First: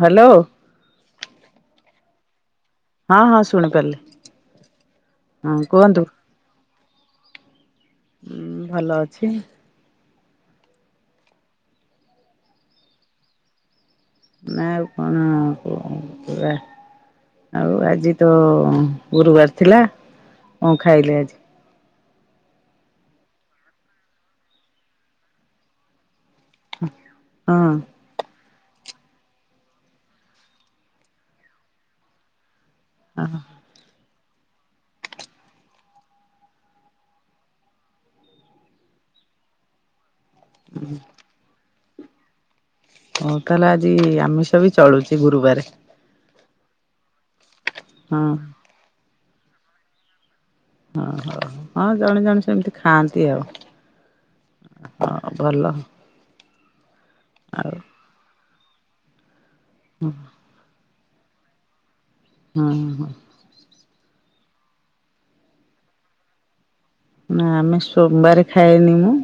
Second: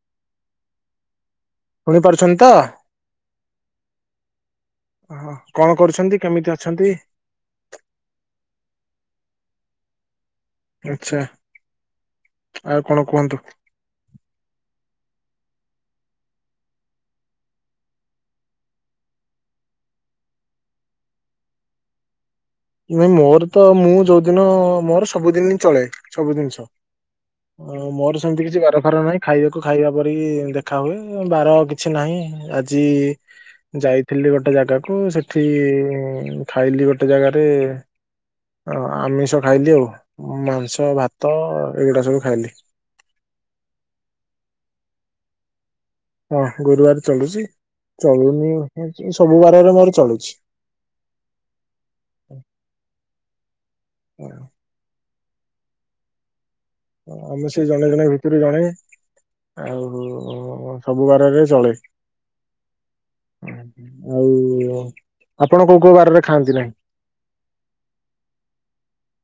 Hello. ଶୁଣି ପାରୁଛନ୍ତି ତ? ହଁ ହଁ ଶୁଣିପାରିଲି ଓ ହଁ କଣ କୁହନ୍ତୁ। କରୁଛନ୍ତି କେମିତି ଅଛନ୍ତି? ଉଁ ଭଲ ଅଛି। ଆଛା ଆଉ କଣ କୁହନ୍ତୁ? ନା କଣ ଆଉ ଆଜି ତ ଗୁରୁବାର ଥିଲା କଣ ଖାଇଲେ ଆଜି? ନାଇ ମୋର ତ ମୁଁ ଯୋଉଦିନ ମୋର ସବୁଦିନ ହିଁ ଚଳେ ସବୁ ଜିନିଷ। ହଁ ମୋର ସେମତି କିଛି ବାର ଫାର ନାହିଁ ଖାଇବାକୁ ଖାଇବା ପରେିକି ଦେଖା ହୁଏ ବାର କିଛି ନାହିଁ ଆ ଆଜି ଯାଇଥିଲି ଗୋଟେ ଜାଗାକୁ ସେଠି ଖାଇଲି ଗୋଟେ ଜାଗା ରେ ଆମିଷ ଖାଇଲି ଆଉ ମାଂସ ଭା ତ ଏଇଗୁଡା ସବୁ ଖାଇଲି। ଓଃ ତାହେଲେ ଆଜି ଆମିଷ ବି ଚଳୁଛି ଗୁରୁବାରେ। ହଁ ଗୁରୁବାର ଚଳୁଛି ହଁ। ଚଳୁନି ସବୁ ବାରରେ ମୋର ଚଳୁଛି। ଓ ହୋଉ ହଁ ଜଣେ ଜଣେ ସେମିତି ଖାଆନ୍ତି ଆଉ। ହଁ ଭଲ। ଆମେ ସେ ଆଉ ଜଣେ ଜଣେ ଭିତରୁ ଜଣେ ଆଉ ସବୁ ବାରରେ ଚଳେ। ହୁଁ ହଁ। ଆଉ ଆପଣ କୋଉ କୋଉ ବାରରେ ଖାଆନ୍ତି ନାହିଁ? ନା ଆମେ ସୋମବାର ଖାଇନେ ମୁଁ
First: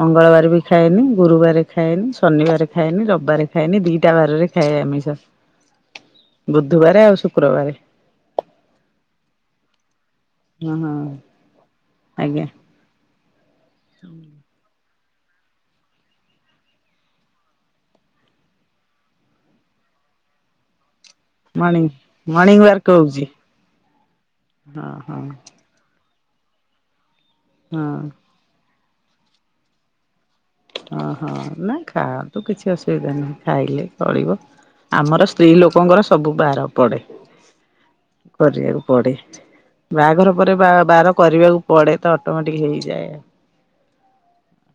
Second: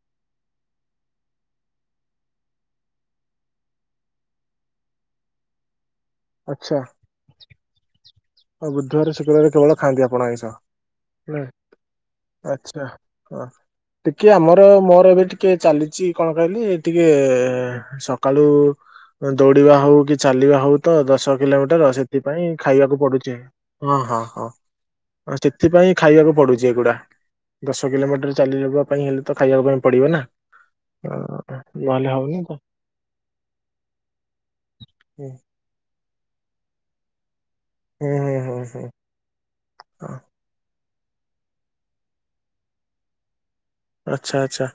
ମଙ୍ଗଳବାର ବି ଖାଏନି ଗୁରୁବାରରେ ଖାଏନି ଶନିବାରେ ଖାଏନି ରବିବାର ଖାଏନି ଦିଟା ବାରରେ ଖାଏ ଆମିଷ। ଆଚ୍ଛା ବୁଧବାରେ ଆଉ ଶୁକ୍ରବାରେ। ଆଉ ବୁଧବାରେ ଶୁକ୍ରୁବାରେ କେବଳ ଖାଆନ୍ତି ଆପଣ ଆଇଁସ ହଁ ହଁ ନା ଆଜ୍ଞା ଆଛା। ହ ଟିକେ ଆମର ମୋର ଏବେ ଟି ଟିକେ ଚାଲିଚି କଣ କହିଲି ଟିକେ ସକାଳୁ ଦୌଡିବା ହଉ କି ଚାଲିବା ହଉ ତ ଦଶ ମର୍ଣ୍ଣିଂ କିଲୋମିଟର ସେଥିପାଇଁ ମର୍ଣ୍ଣିଂ ୱାର୍କ ଖାଇବାକୁ ପଡୁ ହଁ ହଉଛି। ହଁ ହଁ ସେଥିପାଇଁ ଖାଇବାକୁ ପଡୁଛି ଏଗୁଡା। ହଁ ଦଶ କିଲୋମିଟର ଚାଲିକିଯିବା ପାଇଁ ହେଲେ ତ ଖାଇବା ପାଇଁ ପଡିବ ନା। ଅହଁ ଅ, ହଁ ନା ନହେଲେ ହଉନି ଖାଆନ୍ତୁ ତ। କିଛି ଅସୁବିଧା ନାହିଁ ଖାଇଲେ ଚଳିବ ହୁଁ ଆମର ସ୍ତ୍ରୀ ଲୋକଙ୍କର ସବୁ ବାର ପଡେ। ହୁଁ ହୁଁ କରିବାକୁ ହୁଁ। ପଡ଼େ। ବାହାଘର ପରେ ବାର କରିବାକୁ ପଡେ ତ ଅଟୋମେଟିକ ହେଇଯାଏ। ଆଛା ଆଛା।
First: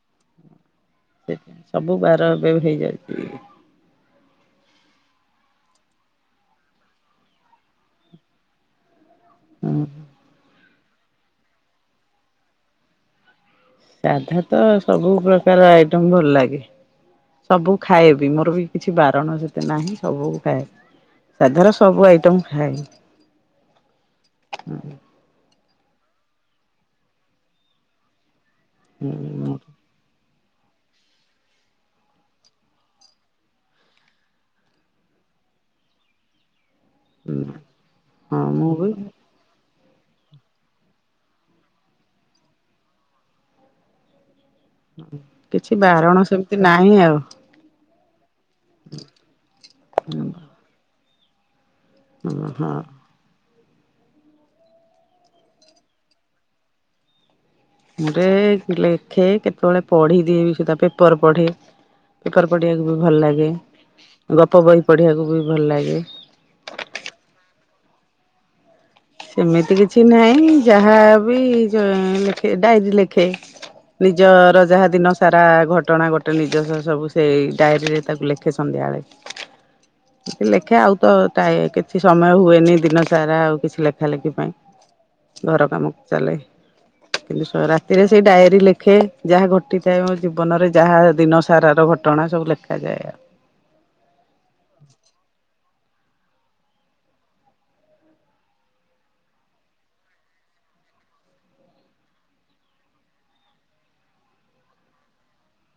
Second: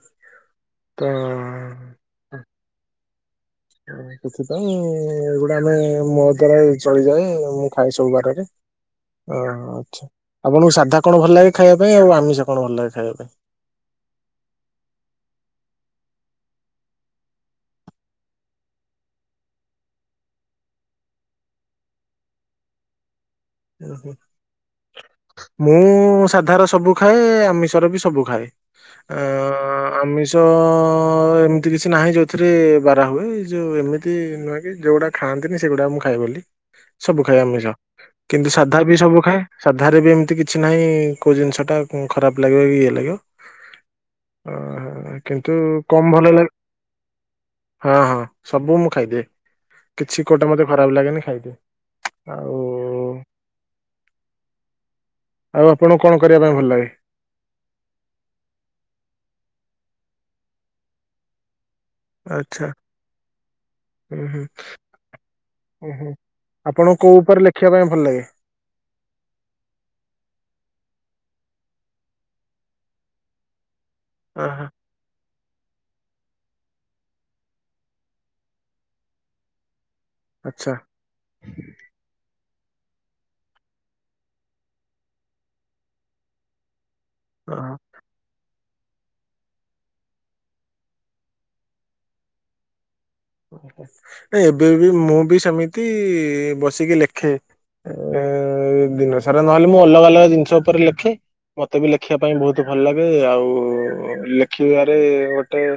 ସେ ସବୁ ବାର ଏବେ ହେଇଯାଉଚି ସେଥିପାଇଁ ଏଗୁଡ଼ା ଆମେ ମୋ ଦ୍ଵାରା ଚଳିଯାଏ ମୁଁ ଖାଏ ସବୁ ବାରରେ। ଅହ ହଁ। ଆଛା ଆପଣଙ୍କୁ ସାଧା କଣ ଭଲ ଲାଗେ ଖାଇବା ପାଇଁ ଆଉ ଆମିଷ କଣ ଭଲ ଲାଗେ ଖାଇବା ପାଇଁ? ସାଧା ତ ସବୁ ପ୍ରକାର ଆଇଟମ ଭଲ ଲାଗେ। ସବୁ ଖାଏବି ମୋର ବି କିଛି ବାରଣ ସେତେ ନାହିଁ ସବୁ ଖାଏ। ସାଧାର ସବୁ ଆଇଟମ୍ ଖାଏ। ଉହୁଁ। ମୁଁ ସାଧାର ସବୁ ଖାଏ ଆମିଷର ବି ସବୁ ଖାଏ ଏଁ ଖାଏ। ଆମିଷ ଷ ଏମିତି କିଛି ନାହିଁ ଯୋଉଁଥିରେ ବାରା ହୁଏ ଯେଉଁ ଏମିତି ନୁହେଁ କି ଯୋଉଁଟା ଖାଆନ୍ତିନି ସେଗୁଡ଼ା ମୁଁ ଖାଏ ବୋଲି ସବୁ ଖାଏ ଆମିଷ ହଁ କିନ୍ତୁ ମୁଁ ସାଧା ବି ସବୁ ଖାଏ। ସାଧାରେ ବି ଏମିତି କିଛି ନାହିଁ କୋଉଁ ଜିନିଷ ଟା ଖରାପ ଲାଗିବ କି ଇଏ ଲାଗିବ। ଓହ କିନ୍ତୁ କିଛି କମ ବାରଣ ଭଲ ଲାଗେ। ସେମିତି ନାହିଁ ଆଉ ହଁ ହଁ ସବୁ ମୁଁ ଖାଇଦିଏ କିଛି କୋଉଁଟା ମତେ ଖରାପ ଲାଗେନି ଖାଇଦିଏ। ଅ ଆଉ ହଁ। ଆଉ ଆପଣଙ୍କୁ କଣ କରିବା ପାଇଁ ଭଲ ଲାଗେ? ମୁଁ ଟିକେ ଲେଖେ କେତେବେଳେ ପଢି ଦିଏ ବି ସେଧ ପେପର ପଢ଼େ। ପେପର ଆଚ୍ଛା ପଢିବାକୁ ବି ଭଲ ଲାଗେ ହୁଁ ହୁଁ ଗପ ବହି ପଢିବାକୁ ବି ଭଲ ହୁଁ ଲାଗେ। ହୁଁ ଆପଣଙ୍କୁ କୋଉଁ ଉପରେ ଲେଖିବା ପାଇଁ ଭଲ ଲାଗେ? ସେମିତି କିଛି ନାହିଁ ଯାହା ବି ଲେଖେ ଡାଇରୀ ଲେଖେ। ନିଜର ଓହୋ ଯାହା ଦିନ ସାରା ଘଟଣା ଘଟେ ନିଜସ୍ ସବୁ ସେଇ ଡାଏରୀରେ ତାକୁ ଲେଖେ ସନ୍ଧ୍ୟାବେଳେ। କିଛି ଆଚ୍ଛା ଲେଖେ ଆଉ ତ ଟା କିଛି ସମୟ ହୁଏନି ଦିନ ସାରା ଆଉ କିଛି ଲେଖା ଲେଖା ଲେଖି ପାଇଁ ଘର କାମ ଚାଲେ କିନ୍ତୁ ଅହ, ସରା ରାତିରେ ସେଇ ଡାଏରୀ ଲେଖେ ଯାହା ଘଟିଥାଏ ମୋ ଜୀବନରେ ଯାହା ଦିନସାରାର ଘଟଣା ସବୁ ଲେଖାଯାଏ ଆଉ ଓହୋ ନାଇଁ ଏବେ ବି ମୁଁ ବି ସେମିତି ବସିକି ଲେଖେ। ଦିନ ସାରା ନହେଲେ ମୁଁ ଅଲଗା ଅଲଗା ଜିନିଷ ଉପରେ ଲେଖେ ମତେ ବି ଲେଖିବା ପାଇଁ ବହୁତ ଭଲ ଲାଗେ ଆଉ ଲେଖିବାରେ ଗୋଟେ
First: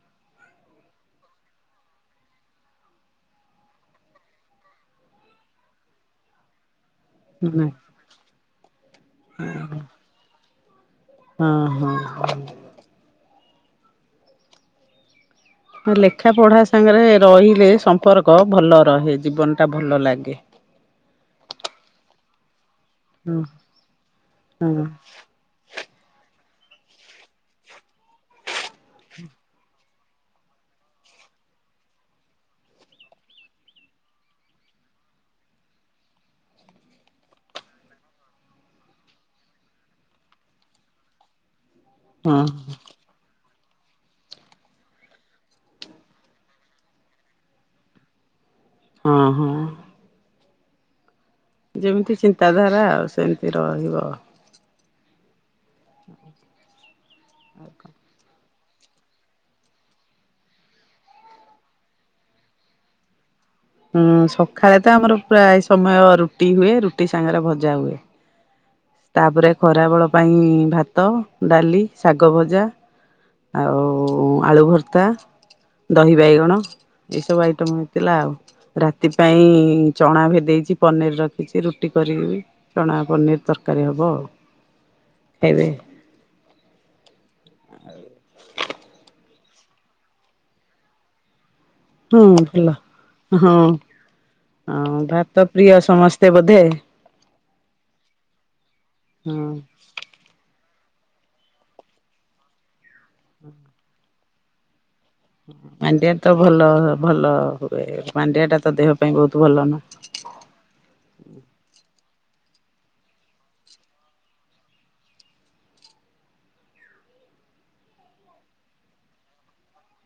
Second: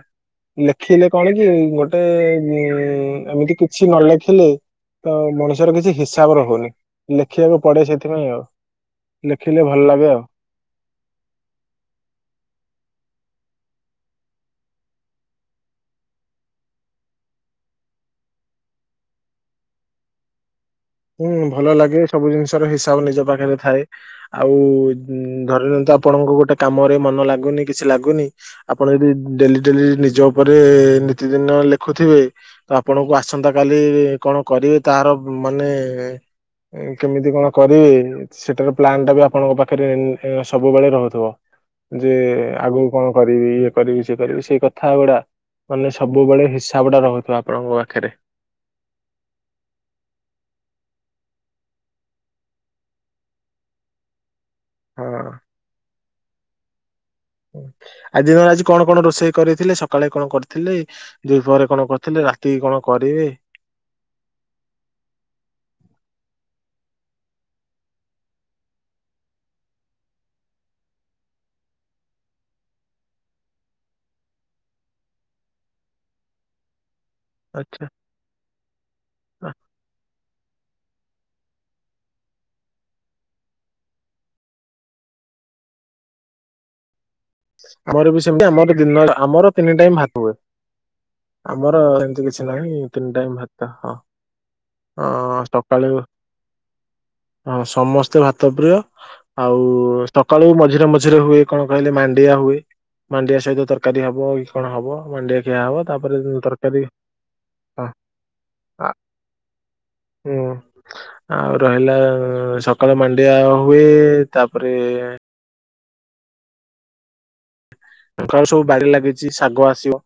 ଲେଖିଲେ କଣ କି ଗୋଟେ ଉଁ ଏମିତି କିଛି ନଲେଖିଲେ ତ ମଣିଷର କିଛି ହିସାବ ରହେନି। ଲେଖିବାକୁ ପଡେ ସେଥିପାଇଁ ଆଉ ଲେଖିଲେ ଭଲ ଲାଗେ ଆଉ। ହୁଁ ହୁଁ। ଲେଖା ପଢା ସାଙ୍ଗରେ ରହିଲେ ସମ୍ପର୍କ ଭଲ ରହେ ଜୀବନ ଟା ଭଲ ଲାଗେ। ହୁଁ ଭଲ ଲାଗେ ସବୁ ଜିନିଷ ର ହିସାବ ନିଜ ହଁ ପାଖରେ ଥାଏ ଆଉ ହଁ ଧରି ନିଅନ୍ତୁ ଆପଣଙ୍କୁ ଗୋଟେ କାମରେ ମନ ଲାଗୁନି କିଛି ଲାଗୁନି ଆପଣ ଯଦି ଡେଲି ଡେଲି ନିଜ ଉପରେ ନିତିଦିନ ଲେଖୁଥିବେ ତ ଆପଣଙ୍କୁ ଆସନ୍ତା କାଲି କଣ କରିବେ ତାର ମାନେ କେମିତି କଣ କରିବି ସେଟାର ପ୍ଲାନ ଟା ବି ଆପଣଙ୍କ ପାଖରେ ସବୁବେଳେ ରହୁଥିବ ଯେ ହଁ ଆଗକୁ କଣ କରିବି ଇଏ କରିବି ସିଏ କରିବି ସେଇ କଥା ଗୁଡା ମାନେ ସବୁବେଳେ ହିସାବ ଟା ରହୁଥିବା ଆପଣଙ୍କ ପାଖରେ। ଅହଂ ହଁ। ଯେମିତି ଚିନ୍ତାଧାରା ଆଉ ସେମିତି ରହିବ। ହଁ। ଆ [inaudible] ଆଜି ଦିନ ଆଜି କଣ କଣ ରୋଷେଇ କରିଥିଲେ ସକାଳେ କଣ କରିଥିଲେ? ଦି ପହରେ କଣ କରିଥିଲେ ରାତି କଣ କରିବେ? ହୁଁ ସକାଳେ ତ ଆମର ପ୍ରାୟ ସମୟ ରୁଟି ହୁଏ ରୁଟି ସାଙ୍ଗରେ ଭଜା ହୁଏ। ତାପରେ ଖରାବେଳ ପାଇଁ ଭାତ ଡାଲି ଶାଗ ଭଜା ଆଉ ଆଳୁ ଭର୍ତ୍ତା ଦହି ବାଇଗଣ ଏଇ ସବୁ ଆଇଟମ ଆଚ୍ଛା। ହେଇଥିଲା ଆଉ ରାତି ପାଇଁ ଚଣା ଭେଦେଇଛି ପନିର ରଖିଛି ରୁଟି କରିକି ଚଣା ପନିର ତରକାରୀ ହେବ ଆଉ ଖାଇବେ ଆମର ବି ସେମତି ଆମ ଆମର ତିନି ଟାଇମ୍ ଭାତ ହୁଏ। ଆମର ଏମତି ହୁଁ କିଛି ଭଲ। ନାହିଁ ତିନି ଟାଇମ୍ ଭାତ ହଁ ହଁ ଅ ଭାତ ପ୍ରିୟ ସକାଳୁ ସମସ୍ତେ ବୋଧେ ହଁ ସମସ୍ତେ ଭାତ ପ୍ରିୟ ହଁ। ଆଉ ସକାଳୁ ମଝିରେ ମଝିରେ ହୁଏ କଣ କହିଲେ ମାଣ୍ଡିଆ ହୁଏ ମାଣ୍ଡିଆ ସହିତ ତରକାରୀ ହବ କଣ ହବ ମାଣ୍ଡିଆ ଖିଆ ହବ ମାଣ୍ଡିଆ ତାପରେ ତ ଭଲ ତରକାରୀ ଭଲ ହୁଏ ହଁ ମାଣ୍ଡିଆ ଟା ତ ଆ ଦେହ ପାଇଁ ବହୁତ ଭଲ ନା ହୁଁ ଆଉ ରହିଲା ସକାଳ ମାଣ୍ଡିଆ ହୁଏ ତାପରେ ସକାଳ ସବୁ ବାଡ଼ି ଲାଗିଛି ଶାଗ ଆସିବ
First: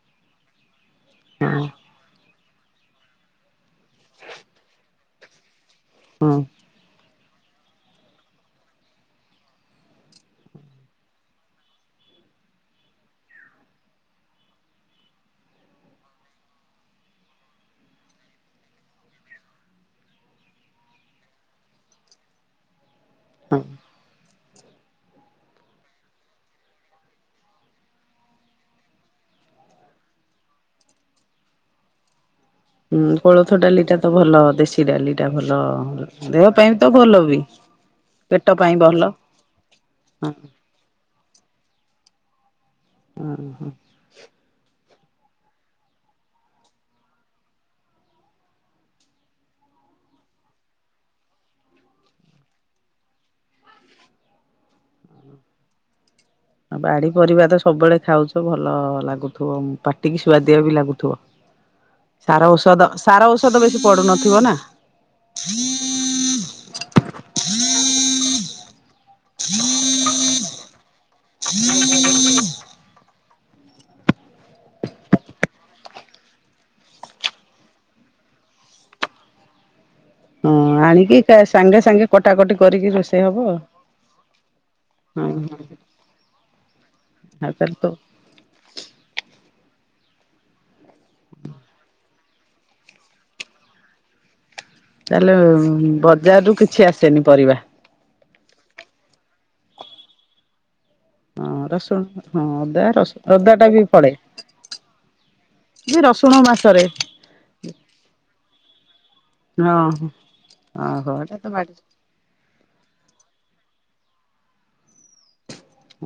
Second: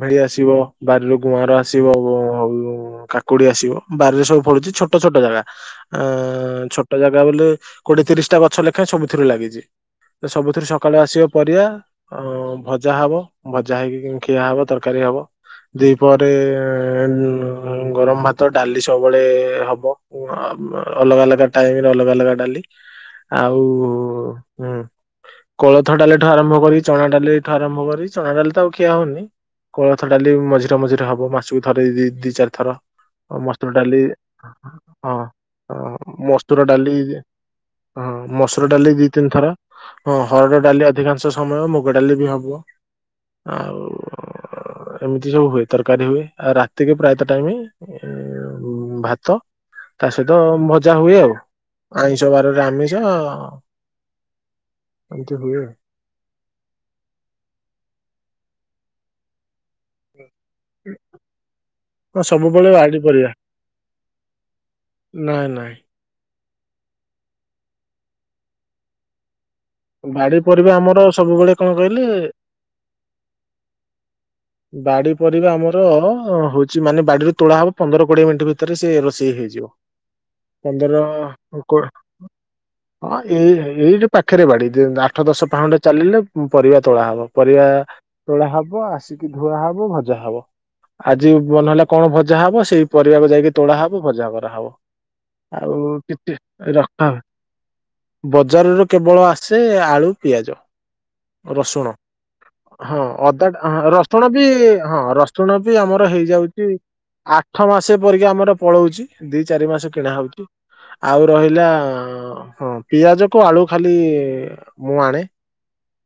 ଭେଳି ଆସିବ ବାରିରୁ ହଁ ଗୁଆଁର ଆସିବ [unintelligible] ହଉା କୋଡି ଆସିବ ବାରିରେ ସବୁ ପଳୁଛି ଛୋଟ ଛୋଟ ଜାଗା ଉଁ। ଛୋଟ ଜାଗା ବୋଲେ କୋଡିଏ ତିରିଶ ଟା ଗଛ ଲେଖାଏଁ ସବୁଥିରେ ଲାଗିଛି ସବୁଥିରେ ସକାଳୁ ଆସିବା ପରିବା ଅ ଭଜା ହବ ଭଜା ହେଇକି ଖିଆ ହବ ତରକାରୀ ହବ ଦି ପରେ ଗରମ ଭାତ ଡାଲି ସବୁବେଳେ ହବ ଅଲଗା ଅଲଗା ଟାଇମରେ ଅଲଗା ଅଲଗା ଡାଲି ଆଉ ହୁଁ କୋଳଥ ଡାଲି ଠୁ ଆରମ୍ଭ କରି ଚଣା ଡାଲି ଠୁ ଆରମ୍ଭ କରି ଚଣା ଡାଲି ତ ଆଉ ଖିଆ ହଉନି କୋଳଥ ଡାଲି ମଝିରେ ମଝିରେ ହବ ମାସକୁ ଥରେ ଦ ଦିଇ ଚାରି ଥର ହୁଁ କୋଳଥ ମସ୍ତୁର ଡାଲିଟା ଡାଲି ତ ଭଲ ଦେଶୀ ହଁ ଡାଲିଟା ଭଲ ଦେହ ମସ୍ତୁର ପାଇଁ ତ ଡାଲି ଭଲ ବି। ହଁ ପେଟ ମସୁର ପାଇଁ ଡାଲି ଭଲ ଦି ତିନି ଥର ହଁ ହରଡ ଡାଲି ଅଧିକାଂଶ ସମୟ ମୁଗ ଡାଲି ବି ହବ ଆଉ ଏମିତି ସବୁ ହୁଏ ତରକାରୀ ହୁଏ ଆଉ ରାତିକ ପ୍ରାୟତଃ ଟାଇମି ଉଁ ଭାତ ତା ସହିତ ଭଜା ହୁଏ ଆଉ ଆଇଁଷ ବାରରେ ଆମିଷ ଏମତି ହୁଏ ଆ ବାଡି ପରିବା ତ ସବୁବେଳେ ଖାଉଛ ଭଲ ଲାଗୁଥିବ ପା ଟିକେ ସୁ୍ୱାଦିଆ ବି ଲାଗୁଥିବ ସାର ସବୁବେଳେ ଔଷଧ ବାଡି ସାର ପରିବା ଔଷଧ ବେଶୀ ପଡୁନଥିବ ନା ନାଇଁ ନାଇଁ ବାଡି ପରିବା ଆମର ସବୁବେଳେ କଣ କହିଲେ ବାଡି ପରିବା ଆମର ହଉଛି ମାନେ ବାଡିରୁ ତୋଳା ହବ ପନ୍ଦର କୋଡିଏ ମିନିଟ ଭିତରେ ସେ ରୋଷେଇ ହେଇଯିବ ହଁ। ପନ୍ଦର ଆଣିକି ସାଙ୍ଗେ କୋ ସାଙ୍ଗେ କଟାକଟି କରିକି ହଁ ରୋଷେଇ ହବ ଏଇ ଆଉ। ଏଇଟ ପାଖରେ ବାଡି ଆଠ ହଁ ଦଶ ହଁ ପାହୁଣ୍ଡ ଚାଲିଲେ ପରିବା ତୋଳା ହବ ଆଉ ପରିବା ତାହେଲେ ତ ତୋଳା ହବ ଆସିକି ଧୁଆ ହବ ଭଜା ହବ ଆଜି ମନ ହେଲା କଣ ଭଜା ହବ ସେଇ ପରିବାକୁ ଯାଇକି ତୋଳା ହବ ଭଜା କରାହବ ତାହେଲେ [unintelligible] ଆଉଛି ବଜାରରୁ କିଛି ରଖ ଆସେନି ପରିବା। ବଜାରରୁ କେବଳ ଆସେ ଆଳୁ ପିଆଜ ହଁ ରସୁଣ ହଁ ଅଦା ହଁ ରସୁଣ ଅଦା ଟା ବି ର ପଡେ ରସୁଣ ବି ହଁ ରସୁଣ ବି ଆମର ରସୁଣ ହେଇଯାଉଛି ମାସରେ। ଆଠ ମାସ ପରିକା ଆମର ପଳଉଛି ଦି ଚାରି ହଁ ମାସ କିଣା ହଉଛି ଓହୋ ଆଉ ଏଟା ତ ରହିଲା ବାଡି ହଁ ପିଆଜ କୁ ଆଳୁ ଖାଲି ମୁଁ ଆଣେ।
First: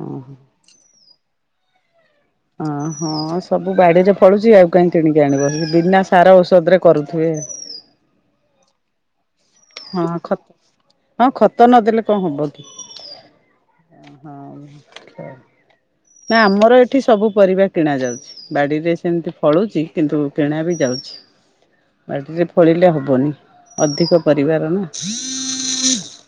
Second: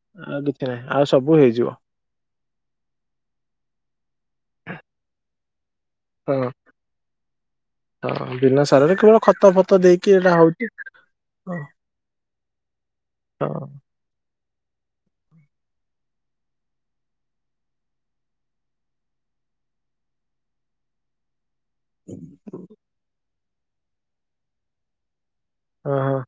ଓ କିଛି ନାହିଁ। ଆଉ ସବୁ ହେଇଯିବ। ଅ ହଁ ସବୁ ବାଡିରେ ଫଳୁଛି ଆଉ କାହିଁ କିଣିକି ଆଣିବ? ବିନା ସାର ହଁ ଔଷଧରେ କରୁଥିବେ। ହଁ ବିନା ସାରରେ କେବଳ ଖତ ଫତ ହଁ ଦେଇକି ଏଇଟା ଖତ ହଉଛି। ହଁ ଖତ ହ। ନଦେଲେ କଣ ହବ କି? ହଁ। ନା ଆମର ଏଠି ସବୁ ପରିବା କିଣା ଯାଉଛି। ବାଡିରେ ସେମିତି ଫଳୁଛି କିନ୍ତୁ କିଣା ବି ଯାଉଛି। ବାଡିରେ ଫଳିଲେ ହବନି ଅଧିକ ପରିବାର ନା? ଓହୋ।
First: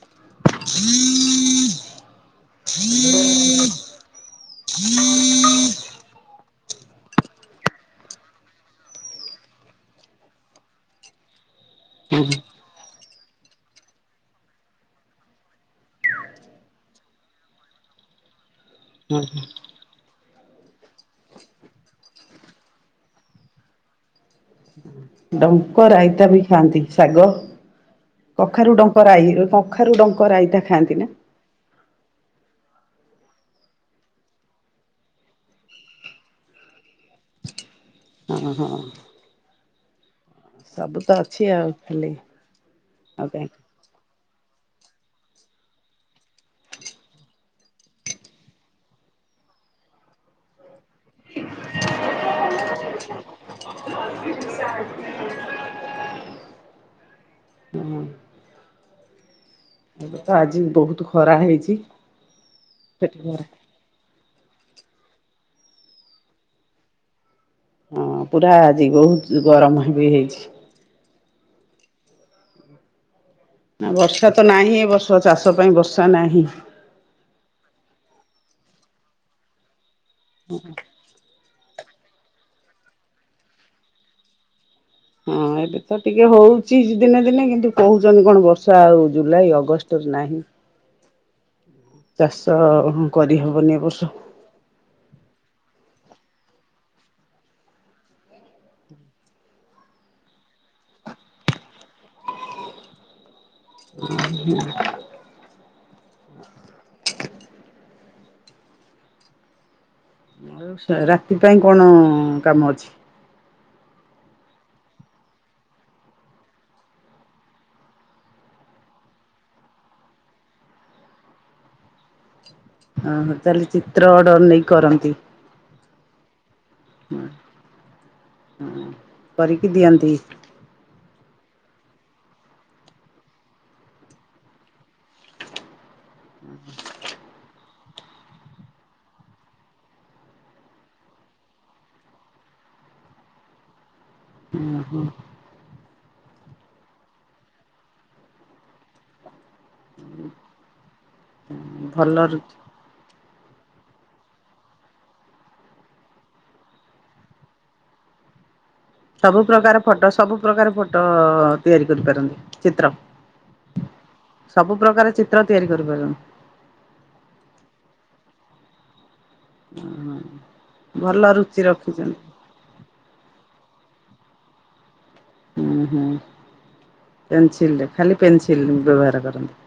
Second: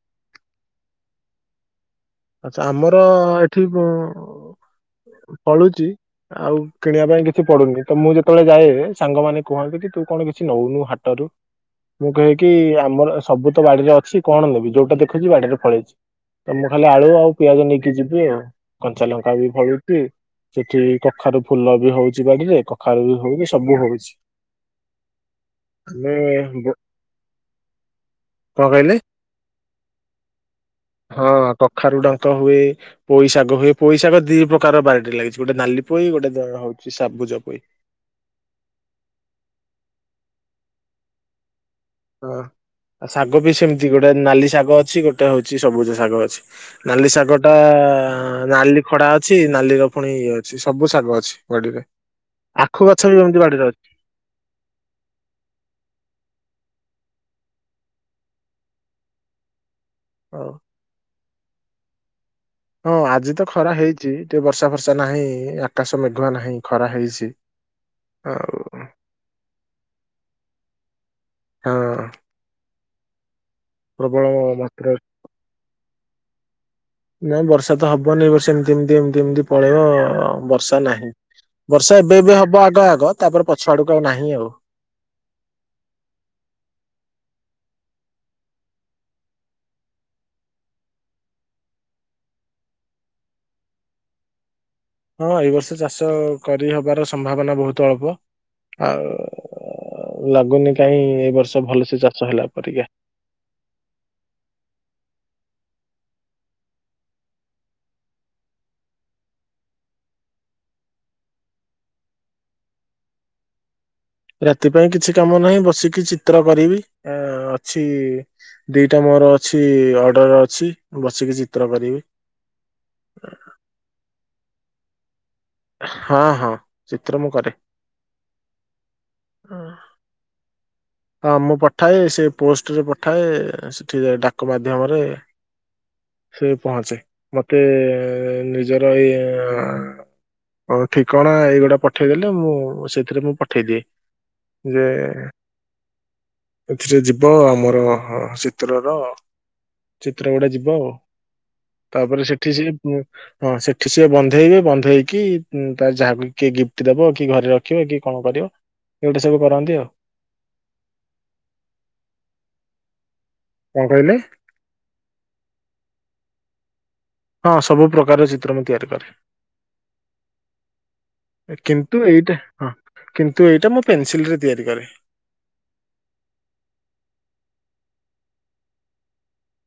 ଆଚ୍ଛା ଆମର ଏଠି ପଳୁଛି? ଆଉ କିଣିବା ପାଇଁ କିଛି ପଡୁନି। ତ ମୁଁ ଯେତେବେଳେ ଯାଏ ସାଙ୍ଗମାନେ କୁହନ୍ତି କି ତୁ କଣ କିଛି ନଉନୁ ହାଟରୁ? ମୁଁ କହେକି ଆମର ସବୁ ତ ବାଡିରେ ଅଛି। କଣ ନେବି? ଯୋଉଟା ଦେଖୁଛି ବାଡିରେ ଫଳେଇଛି। ତ ମୁଁ ଖାଲି ଆଳୁ ଆଉ ପିଆଜ ନେଇକି ଯିବି ଆଉ। କଞ୍ଚା ଲଙ୍କା ବି ଫଳୁ ଚି। ସେଠି କଖାରୁ ଫୁଲ ବି ହଉଛି ବାଡିରେ। କଖାରୁ ବି ହଉଛି। ସବୁ ହଉଛି। ହୁଁ। ଡଙ୍କ ଆମେ ରଇତା ବି ବ- ଖାଆନ୍ତି। ଶାଗ? କଣ କଖାରୁ କହିଲେ ଡଙ୍କ ରାଇ, କଖାରୁ ଡଙ୍କ ରାଇତା ଖାଆନ୍ତି ନା? ହଁ କଖାରୁ ଡଙ୍କ ହୁଏ। ପୋଇଶାଗ ହୁଏ। ପୋଇଶାଗ ଦି ପ୍ରକାର ବାଡିରେ ଲାଗିଛି। ଗୋଟେ ନାଲି ପୋଇ ଗୋଟେ ଦେ ହଉଛି ସବୁଜ ପୋଇ। ଅ ହଁ। ସବୁ ତ ଅଛି ଆଉ। ଖାଲି ହଁ। ଆଉ ଶାଗ କାହିଁ ବି ସେମିତି। ଗୋଟେ ନାଲି ଶାଗ ଅଛି ଗୋଟେ ହଉଛି ସବୁଜ ଶାଗ ଅଛି। ନାଲି ଶାଗ ଟା ନାଲି ଖଡା ଅଛି। ନାଲିର ପୁଣି ଇଏ ଅ ଛି। ସବୁ ଶାଗ ଅଛି ବାଡିରେ। ଆଖୁ ଗଛ ବି ଏମିତି ବାଡିରେ ଅଛି। ହୁଁ ଏବେ ତ ହଉ। ଆଜି ବହୁତ ଖରା ହେଇଛି? ହଁ ଆଜି ତ ଖରା ହେଇଛି। ଟିକେ ବର୍ଷା ଫର୍ଷା ନାହିଁ। ଆକାଶ ମେଘୁଆ ନାହିଁ ଖରା ହେଇଛି। ହଁ ପୁରା ଆଉ ଆଜି ବହୁତ ଗରମ ବି ହେଇଛି। ହଁ। ନା ପ୍ରବଳ ବର୍ଷା ତ ନାହିଁ ଏ ମାତ୍ରାରେ ବର୍ଷ ଚାଷ ପାଇଁ ବର୍ଷା ନାହିଁ। ନା ବର୍ଷା ତ ହବନି। ଏ ବର୍ଷ ଏମତି ଏମତି ଏମତି ଏମିତି ପଳେଇବ ବର୍ଷା ନାହିଁ। ବର୍ଷା ଏବେ ବି ହବ ଆଗ ଆଗ। ତାପରେ ପଛଆ ଆଡକୁ ଆଉ ନାହିଁ ଆଉ। ହଁ ଏବେ ତ ଟିକେ ହଉଛି ଦିନେ ଦିନେ। କିନ୍ତୁ କହୁଛନ୍ତି କଣ ବର୍ଷା ଆଉ ଜୁଲାଇ ଅଗଷ୍ଟରେ ନାହିଁ? ଚାଷ ହଁ କରିହବନି ବର୍ଷ? ହଁ ଏଇ ବର୍ଷ ଚାଷ କରିହବାର ସମ୍ଭାବନା ବୋହୁତ ଅଳ୍ପ। ଆଉ ଲାଗୁନି କାହିଁ ଏ ବର୍ଷ ଭଲସେ ଚାଷ ହେଲା ପରିକା! ଉଁ ହୁଁ ଆଉ ରାତି ପାଇଁ କଣ କାମ ଅଛି? ରାତି ପାଇଁ କିଛି କାମ ନାହିଁ। ବସିକି ଚିତ୍ର କରିବି। ଆ ଅଛି ଦିଟା ମୋର ଅଛି। ଅର୍ଡର ଅଛି। ବସିକି ଚିତ୍ର କରିବି। ଓହୋ। ତାହେଲେ ଚିତ୍ର ଅର୍ଡର ନେଇକି କରନ୍ତି? ହଁ ହଁ। ଚିତ୍ର ମୁଁ କରେ। ହଁ। କରିକି ଦିଅନ୍ତି? ହଁ ମୁଁ ପଠାଏ। ସେ ପୋଷ୍ଟରେ ପଠାଏ। ସେଠି ଡାକ ମାଧ୍ୟମରେ ସେ ପହଞ୍ଚେ। ମତେ ନିଜର ଏଇ ଆ ହଉ [unintelligible] ଠିକଣା ଏଇଗୁଟା ପଠେଇଦେଲେ ମୁଁ ସେଥିରେ ମୁଁ ପଠେଇଦିଏ। ଯେ ଏଥିରେ ଯିବ ଆମର ଚିତ୍ରର ଚିତ୍ର ଗୁଡା ଯିବ ଆଉ। ଭଲ ତାପରେ ସେଠି ସେ ହଁ ସେଠି ସିଏ ବନ୍ଧେଇବେ। ବନ୍ଧେଇକି ତ ଯାହାକୁ କିଏ ଗିଫ୍ଟ ଦବ? କି ଘରେ ରଖିବ? କି କଣ କରିବ? ଏଗୁଡ଼ା ସବୁ କରନ୍ତି ପ୍ରକାର ଆଉ ଫଟ ସବୁ ପ୍ରକାର ଫଟ ତିଆରି କରିପାରନ୍ତି ଚିତ୍ର। କଣ କହିଲେ? ସବୁ ପ୍ରକାର ଚିତ୍ର ତିଆରି କରିପାରନ୍ତି? ହଁ ସବୁ ପ୍ରକାର ଚିତ୍ର ମୁଁ ତିଆରି କରେ। ଭଲ ରୁଚି କିନ୍ତୁ ରଖିଛନ୍ତି। ଏଇଟା ହଁ କିନ୍ତୁ ଏଇଟା ମୁଁ ପେନସିଲ୍ ରେ ତିଆରି କରେ। ହୁଁ-ହୁଁ ପେନ୍ସିଲ୍ ରେ ଖାଲି ପେନସିଲ୍ ବ୍ୟବହାର କରନ୍ତି।